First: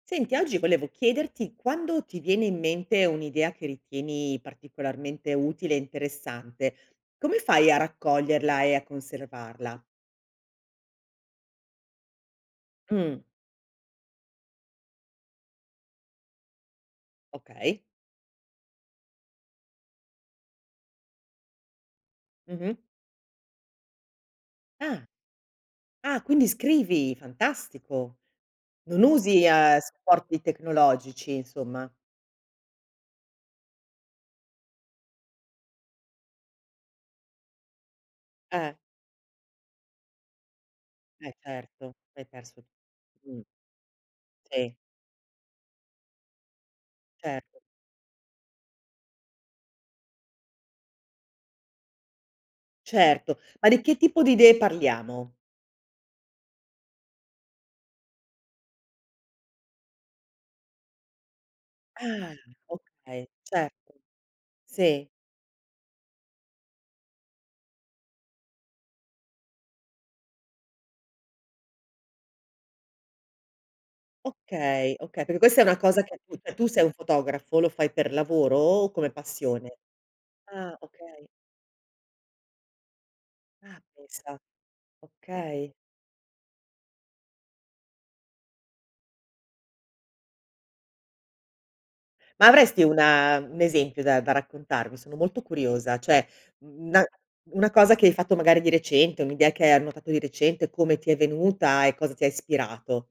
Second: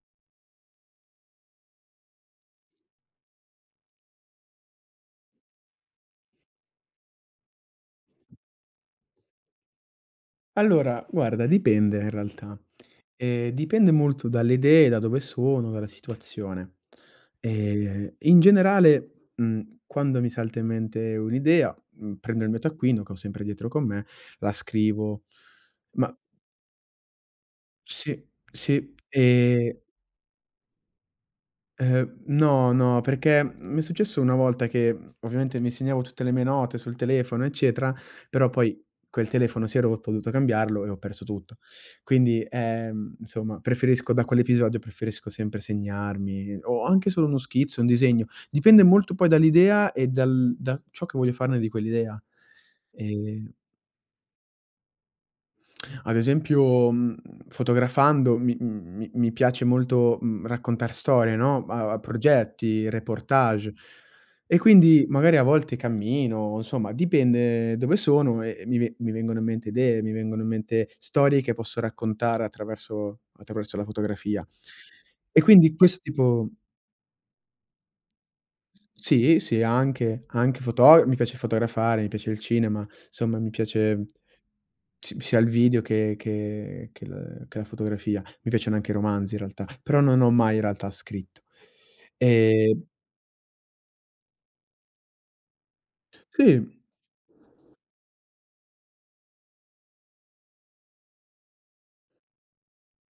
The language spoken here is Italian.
Senti, oggi volevo chiederti, quando ti viene in mente un'idea che ritieni particolarmente utile e interessante, come fai a raccoglierla e a conservarla? Allora, guarda, dipende in realtà. Mh. Ehm, dipende molto dalle idee, da dove sono, dalla situazione. Okay. Ehm, in generale, mhmm, quando mi salta in mente un'idea, mhmm, prendo il mio Mh-mh. taccuino, che ho sempre dietro con me, la Ah. scrivo. Ma Ah, Quindi scrivi, fantastico. Sì. Sì. Non usi, ehm, Ehm supporti tecnologici, insomma. Ehm, no, no, perché, mhmm, mi è successo una volta che mhmm, ovviamente mi segnavo tutte le mie note sul telefono eccetera, però Eh. poi quel telefono si è rotto, ho dovuto cambiarlo e ho perso Eh, tutto. certo, hai Quindi, perso ehm, Mh. insomma preferisco da Si. quell'episodio preferisco sempre segnarmi o anche solo uno Certo. schizzo, un disegno, dipende molto poi dall'idea e dal da ciò che voglio farne di quell'idea. Certo. Ehm Ma di che tipo di idee parliamo? Ad esempio, mhmm, fotografando mi mi mi piace molto, mhmm, raccontar storie, no, a a Ah, progetti, okay, reportage. certo. E quindi Si. magari a volte cammino, insomma dipende dove sono e e mi ve mi vengono in mente idee, mi vengono in mente storie che posso raccontare attraverso attraverso la fotografia. Okay, okay, perché E questa è quindi una questo cosa che tu tipo cioè tu sei un fotografo, lo fai per lavoro o come Sì, sì, passione? anche, anche Ah, foto mi okay. piace fotografare, mi piace il cinema, somma mi Ah, piace pensa. si sia il Okay. video che che che l che la fotografia, mi piacciono anche i romanzi in realtà, però non ho mai in realtà scritto. Ma avresti Ehm una u un esempio da da raccontarmi? Sono molto curiosa, cioè, Si. mhmm, n na una cosa che hai fatto magari di recente, un'idea che hai annotato di recente, come ti è venuta e cosa ti ispirato.